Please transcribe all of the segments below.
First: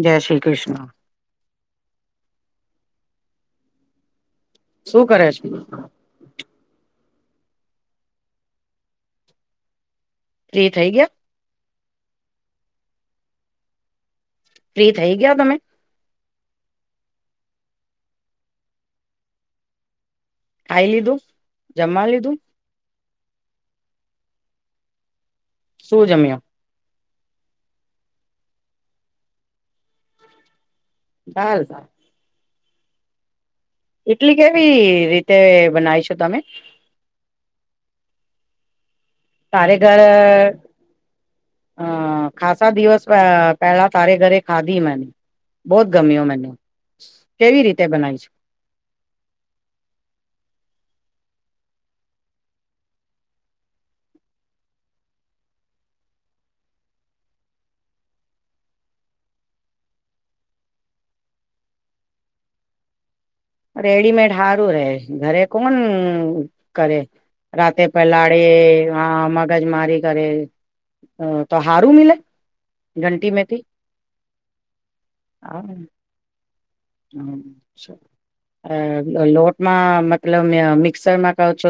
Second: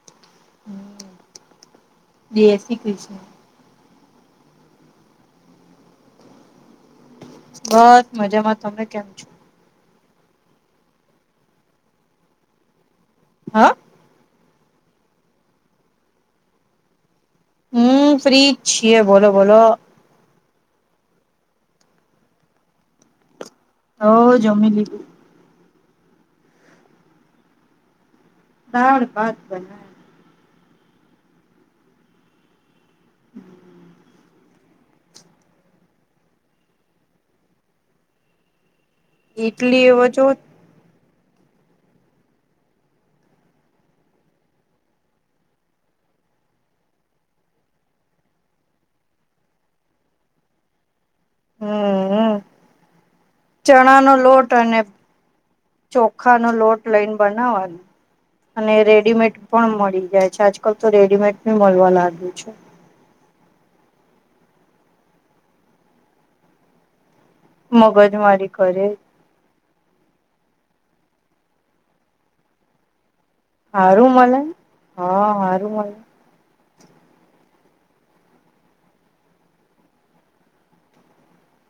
જય શ્રી કૃષ્ણ. જય શ્રી કૃષ્ણ. શું કરે છે? બસ મજામાં. તમને કેમ છો? ફ્રી થઈ ગયા? હાઅ. ફ્રી થઇ ગયા તમે? હમ્મ ફ્રી છીએ બોલો બોલો. ખઈ લીધું જમમા લીધું? હઓ જમી લીધું. શું જમ્યાં? દાળ ભાત બનાયા. દાળ ભાત. હમ્મ. તી કેવી રીતે બનાઈ શો તમે? તારે ઈડલી ઘર એવો જો અહ ખાસા દિવસ પ પેલા તારી ઘરે ખાધી મને. બહોત ગમ્યો મને. કેવી રીતે બનાઈ છ? [inaudible] હમ્મ-હમ્મ, ચણા નો લોટ અને ચોખા નો લોટ લઈન બનાવવાની. અને રેડીમેડ પણ મળી જાય છે. આજકાલ તો રેડીમેડ ભી મલવા લાગ્યું છે. રેડીમેડ હારું રહે. ઘરે કોણ કરે! રાતે મગજ પલાડે મારી કરે આ [unintelligible] મગજમારી કરે. અહ તો હારું મીલે? [unintelligible] હારું મલેન, હા સારું મલે. હમ્મ [unintelligible] અહ લોટમાં મતલબ મ મિક્સરમાં કછ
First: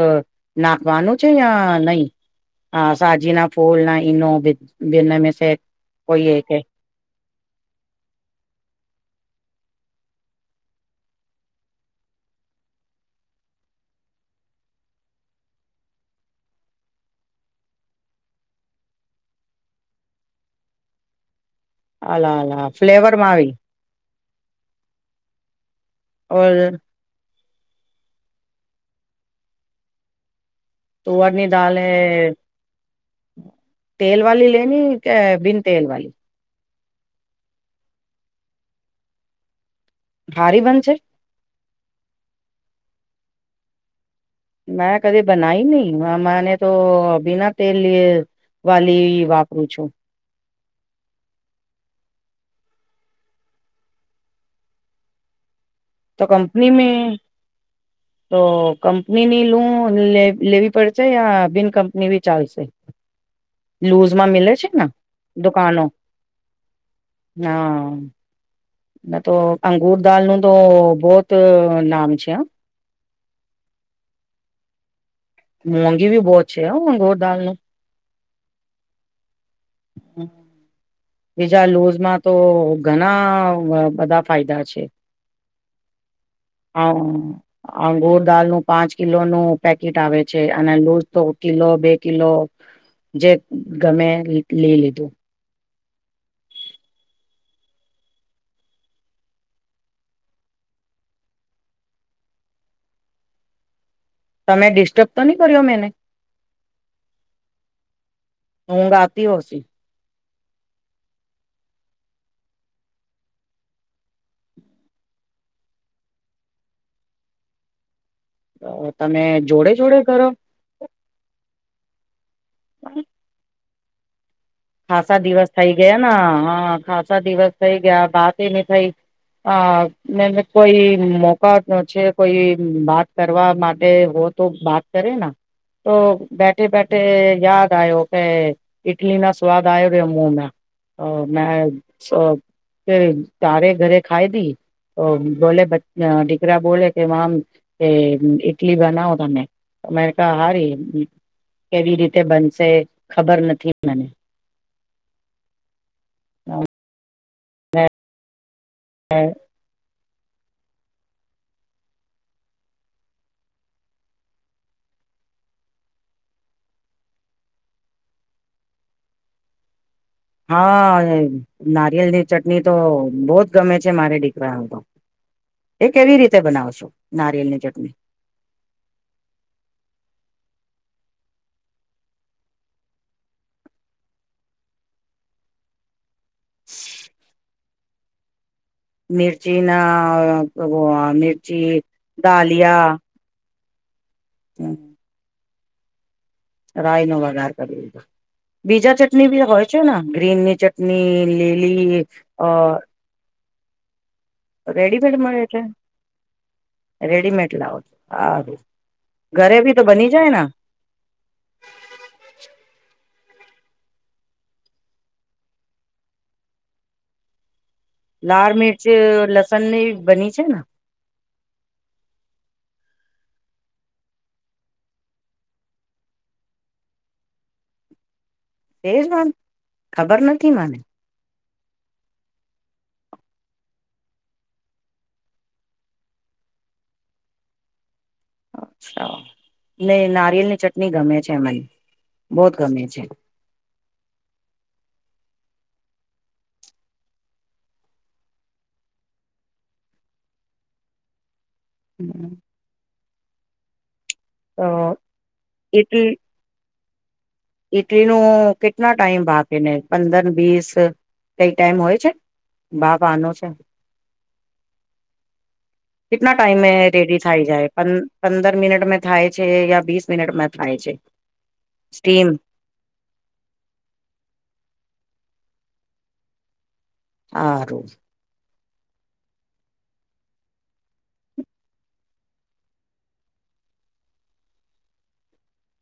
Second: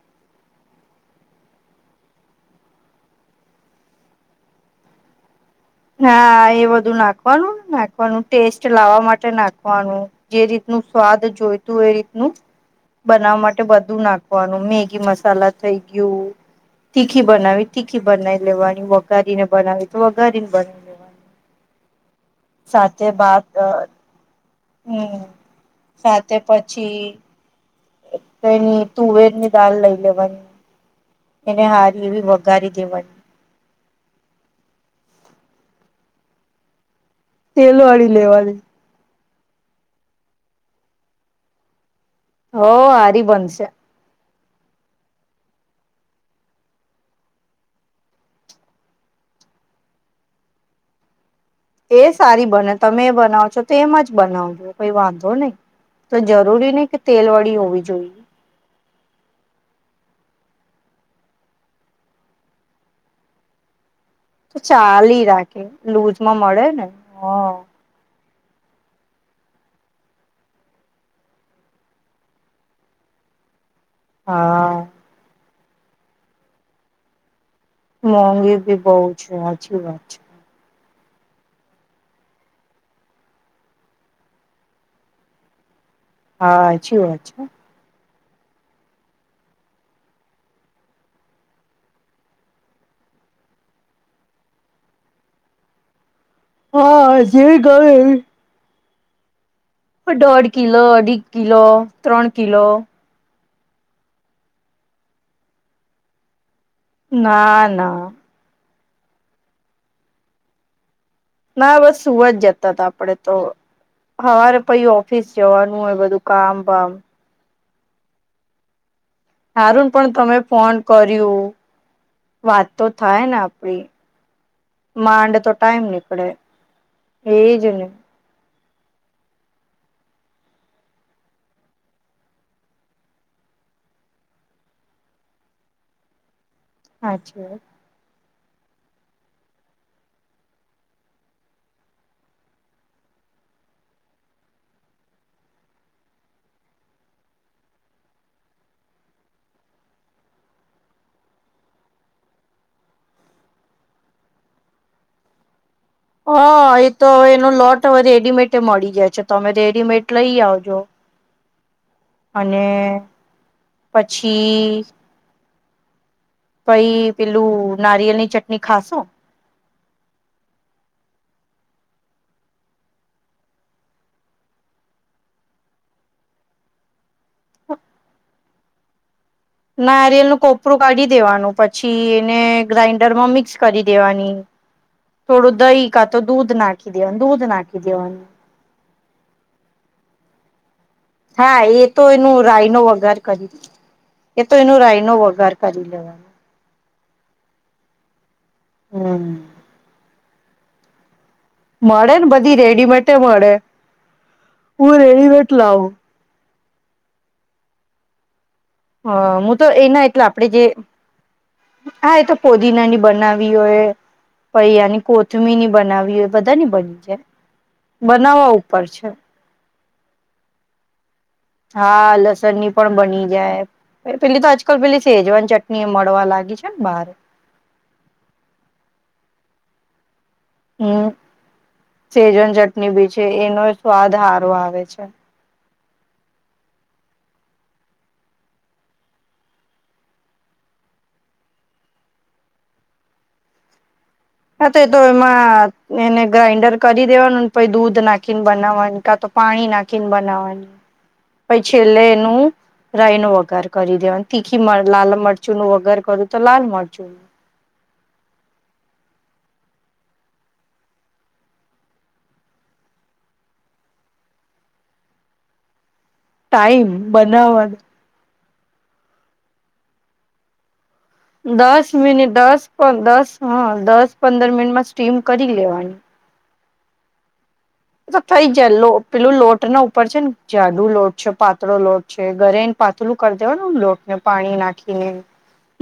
નાખવાનું છે યા નહીં, આ સાજી ના ફૂલ ના ઈનો બી બીને મે સે કોઈ હા કે એ બધું નાખવાનું, નાખવાનું ટેસ્ટ લાવવા માટે નાખ વાનું, જે રીતનું સ્વાદ જોઈતું એ રીતનું બનાવવા માટે બધું નાખવાનું, મેગી મસાલા થઈ ગયું તીખી બનાવી, તીખી બનાઈ લેવાની, વઘારીને બનાવી તો વઘારીને અલા અલા [inaudible] સાથે ફ્લેવરમાં ભાત આવી હમ્મ. સાથે ઓર પછી એક એની તુવેર ની દાળ લઈ લેવાની. તુવરની એને દાલ હારી એવી હૈ વઘારી દેવાની. તેલ વાલી લેની કે બિન તેલ વાઈ? તેલ વાળી લેવાની. હારી બનશે? હો હારી બંન છે. મે કદી બનાઈ નહી મેને તો બિના તેલ લ વાલી વાપરું છું. એ સારી બને તમે એ બનાવ છો તેમ જ બનાવજો કઈ વાંધો નહી. તો જરૂરી કંપની નહી મે કે તેલ વળી હોવી જોઈએ તો કંપનીની લું. લેવ લેવી પડશે યા બિન કંપની બિ ચાલશે. લુઝમાં મિલે તો છે ને ચાલી રાખે દુકાનો લૂઝમાં મળે ને હ [inaudible] હા. ના તો અંગુર દાલનું તો બહુત નામ છે હા. [inaudible] હા. મોંઘી ભી બહુત મઘોર દાલને મોંઘી ભી બહુ છે સાચી વાત છે. બીજા લૂઝમાં તો ઘણા બધા ફાયદા છે. સાચી હા વાત છે. અંગોર દાલ નું પાંચ કિલો નું પેકેટ આવે છે અને લૂઝ તો કિલો બે કિલો જે ગમે લઈ લીધું હા જે ઘણે ઈ દોઢ કિલો અઢી કિલો ત્રણ કિલો તમે ડિસ્ટર્બ તો નહી કર્યો મેને ના-ના. ઊઘ આવતી હશે. ના બસ સુવા જ જતા હતા આપડે તો. હવારે પછી ઓફિસ જવાનું હોય બધું કામ વામ તમે જોડે હારું જોડે પણ કરો. તમે ફોન કર્યું વાત તો થાય ને આપડી ખાસા માંડ દિવસ તો થઈ ટાઈમ ગયા નીકળે હા ખાસા દિવસ એજ થઈ ને ગયા બાત એ નઈ થઈ. અ કોઈ મોકા ન છે કોઈ વાત કરવા માટે હોત. તો બાત કરે ના તો બે બેઠે બેઠે સાચી વાત યાદ આયો કે ઇટલી ના સ્વાદ આયો રમુમાં હ મે હ તારે ઘરે ખાઈ દી તો બોલે દીકરા બોલે કે મામ કે ઇટલી બનાવો તમે અમેરા હારી કેવી રીતે બનશે ખબર નથી મને હા એ તો હવે એનો લોટ હવે રેડીમેડ મળી ગયા છે તમે રેડીમેટ લઈ આવજો. અને પછી પછી પેલું નારિયેલની ચટણી ખાશો. હા નારિયેલની ચટણી તો બહુ જ ગમે છે મારે દીકરા ને તો. એ કેવી રીતે બનાવ છો નારિયેલ ની ચટણી. નારિયેલ નુ કોપરું કાઢી દેવાનું પછી એને ગ્રાઇન્ડરમાં મિક્સ કરી દેવાની થોડું દહી કાતો દૂધ નાખી દેવાનું દૂધ નાખી દેવાનું. મિર્ચી ના હા મિર્ચી એ તો એનું રાય નો ડાલિયા વઘાર કરી એ તો એનું રાય નો વગાર કરી લેવાનો રાય નો વગાર કરી લીધો બીજા હમ ચટણી બી હોય છેને ગ્રીનની ચટણી ડલી મળે ને અ બધી રેડીમેડ મળે હું રેડીમેડ મળે છે લાવું રેડીમેડ લાવો છો હ હ હું તો એના એટલે આપડે જે હા એ તો પોદીનાની બનાવી હોય પૈયાની કોથમીની બનાવી હોય બધાની બની છે બનાવવા લાલ મિરચ ઉપર લસણની બની છે ને હા લસણની પણ બની જાય પેલી તો આજકાલ પેલી સેજવાન ચટણી મળવા લાગી છે ને બારે તેજ વાંધ ખબર નથી મને હમ સેજન ચટણી બી છે એનો સ્વાદ સારો આવે છે અચ્છા ને નારિયેલ ની ચટણી ગમે છે મને બહુત ગમે છે હા તો તો એમાં એને ગ્રાાઈન્ડર કરી દેવાનુંને પછ દૂધ નાખીને બનાવાનું કા પાણી નાખીને બનાવવાની [inaudible] પછ છેલ્લે એનું રાય નો વગાર કરી દેવા તીખી તો લાલ મરચું નું વગર કરું તો લાલ મરચું ન ઇટલીનું કેટના ટાઈમ ભ કેને પંદર બીસ કઈ ટાઈમ હોય છે બાપ આનો છે કેટલા ટાઈમે ટાઈમ રેડી થાય જાય બનાવવાનો પંદર મિનટ મે થાય છે યા બીસ મિટમાં થાય છે દ સ્ટીમ મિનિટ દસ દસ દસ પંદર મિનિટમાં સ્ટમ કરી લેવાની તો [inaudible] થઈ લો પેલું લોટ ના ઉપર છે ને જાડુ લોટ છે પાતળો લોટ છે ઘરે એને પાતળું કરી દેવાનું લોકને પાણી નાખીને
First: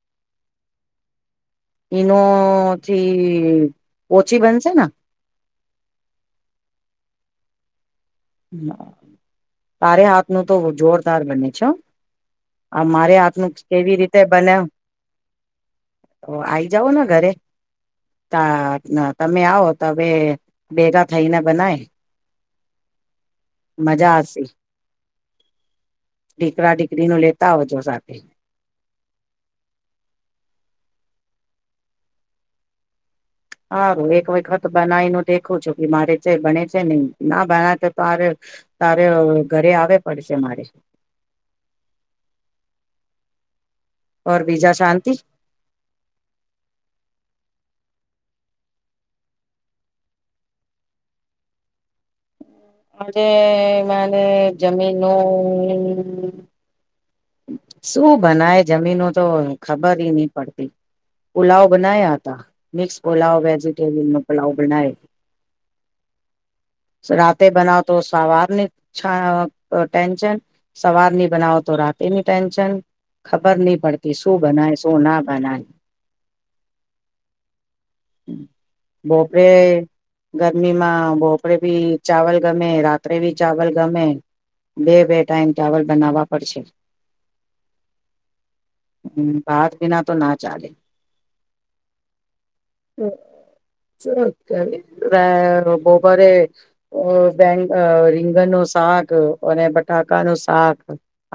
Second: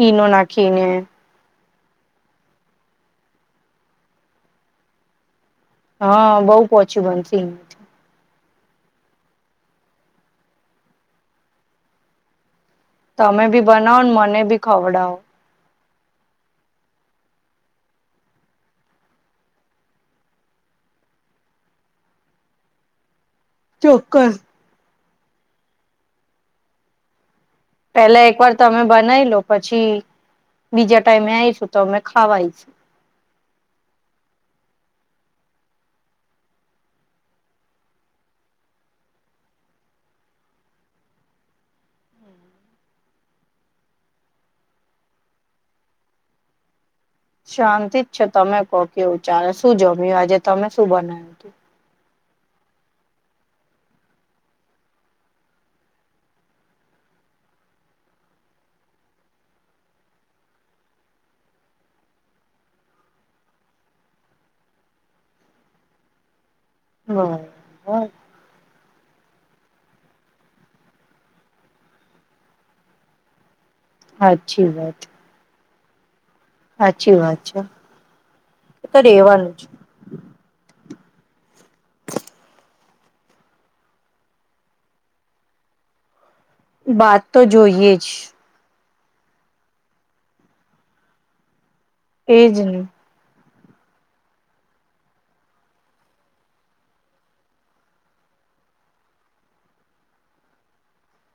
ઈનો નાખીને ઇનો થી ઓછી બનશે ને હા બહુ પોચું બનશે તારે હાથનું તો જોરદાર બને છે આ મારે તમે હાથનું બી કેવી બનાવો ને રીતે મને બને બી ખવડાવો તો આ આવી જાઓ ને ઘરે તા તમે આવો તવે ભેગા થઈને બનાય મજા ચોક્કસ આસી ીકરા ડીકરીનું લેતા આવજો સાથે પેલા એક વાર તમે બનાવી લો પછી બીજા ટાઈમે આવીયશું તો અમે ખાવાય છે સારું એક વખત બનાવી ન દેખું છું કે મારે જે ભને છે નને ના બના તો તોરે તારે ઘરે આવે પડશે મારી ઓર બીજા શાંતિ શાંતિ જ છે તમે કો કેવું ચારે શું જમ્યું આજે તમે શું બનાવ તું [inaudible] આજે માને જમીનનું શું બનાય જમીનો તો ખબર નહ પડતી પુલાવ બનાયા હતા મિક્સ પુલાવ વેજીિટેરિયન નો પુલાવ બનાવ રાતે બનાવ તો બરાબર સવારને ા ટેન્શન સવાર નની બનાવો તો રાતે ની ટેન્શન ખબર નહ પડતી શું સાચી બનાય શું વાત ના બનાય સાચી વાત છે તો રેવાનું ભોપરેે જ ગરમીમાં ભોપરેે ભી ચાવલ ગમે રાત્રે ભી ચાવલ ગમે બે બે ટાઈમ ચાવલ બનાવવા પડશે વાત તો જોઈએ જ હમ બાત બિના તો ના ચાલે એજ ન બોબરે બે રીંગનો શાક અને બટાકા નું શાક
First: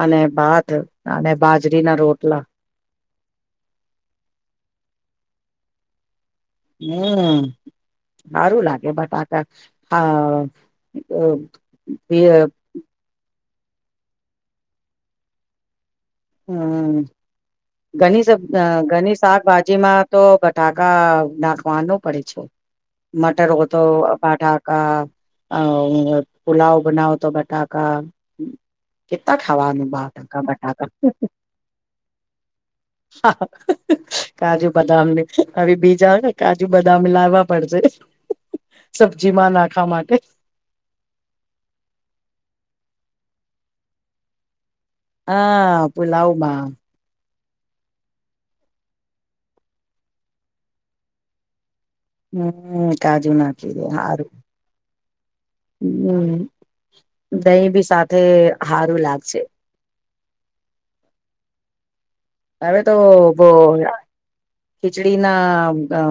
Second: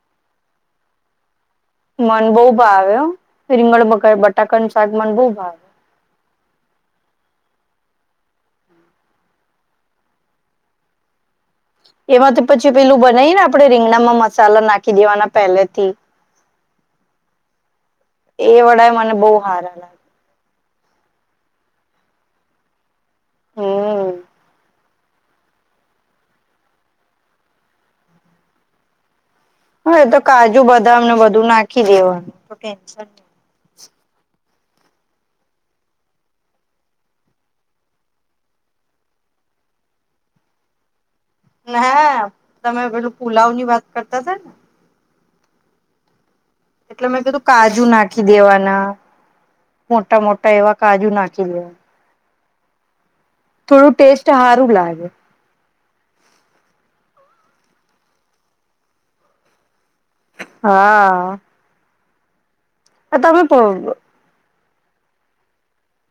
અને ભાત અને બાજરી ના મન રોટલા બહ ભાવ રીંગળ બટાકાનું શાક મન બહ ભાવ હમ સારું લાગે બટ આકા હા એમાંથી પછી પેલું બનાઈ ને આપડણે રીંગણામાં મસાલા નાખી દેવાના પહેલેથી હમ ઘણી સ એ વડાય મને ઘણી બહુ હારા શાકભાજી લાગે માં તો ફટાકા નાખવાનું પડે છે મટર તો હમ ફટાકા અ પુલાવ બનાઓ તો બટાકાા ત હવાનું બ ત બટાકા તને બધું નાખી દેવાનું કાજુ બદામ ને હવે બીજા કાજુ બદામ લાવવા પડશે સબ્જી માં નાખવા માટે હા તમે પેલું પુલાવ ની વાત કરતા છે ને હા પુલાવ એટલે મેં કીધું કાજુ નાખી દેવાના મોટા મોટા એવા કાજુ નાખી દેવા હમ કાજુ નાખી દે ટેસ્ટ સારું હારું લાગે હમ દહીં ભી સાથે સારું લાગશે હા હવે તો બહ તમે ખીચડી ના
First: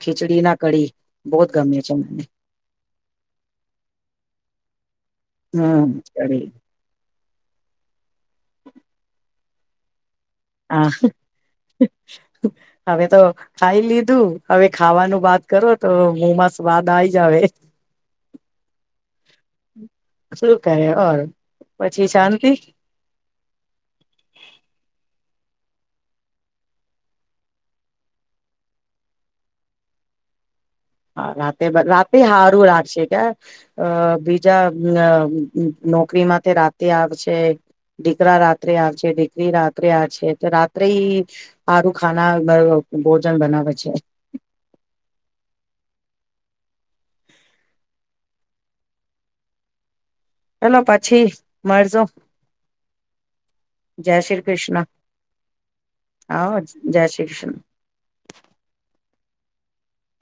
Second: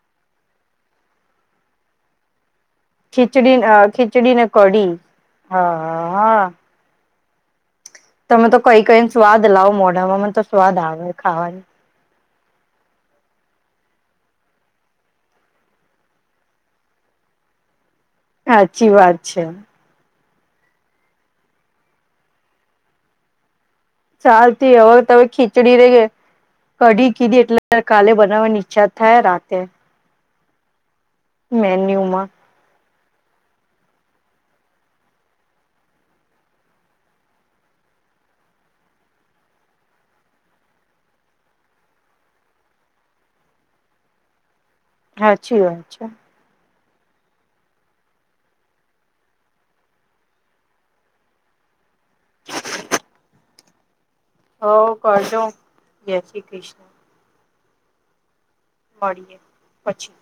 ખીચડી ના કડીી બહત ગમે છે મને [unintelligible] ખીચડી ખીચડી ને કડીી હા હમ હા કડી હા તમે તો કઈ કઈ સ્વાદ લાવ મોઢામાં તો સ્વાદ હા આવે ખાવાની હવે તો ખાઈ લીધું હવે ખાવાનું વાત કરો તો મોમાં સ્વાદ આવી જાવ [unintelligible] સાચી વાત છે શું કરે ઓ પછી શાંતિ ચાલતી હવે તમે ખીચડી રે ગ કઢી કીધી એટલે કાલે બનાવાની ઈ્છા થાય રાતે હા રાતે રાતે મેન્યુમાં સારું રાશે ક્યા અ બીજા નોકરીમાં તે રાતે આવશે દીકરા રાત્રે આવે છે દીકરી રાત્રે આ છે તો રાત્રે સારું ખાના ભોજન બનાવે છે હાછી વાય અચ્છા ચેલો પછી મળજો જય શ્રી હો કૃષ્ણ કરજો જય શ્રી હા કૃષ્ણ જય શ્રી કૃષ્ણ પછી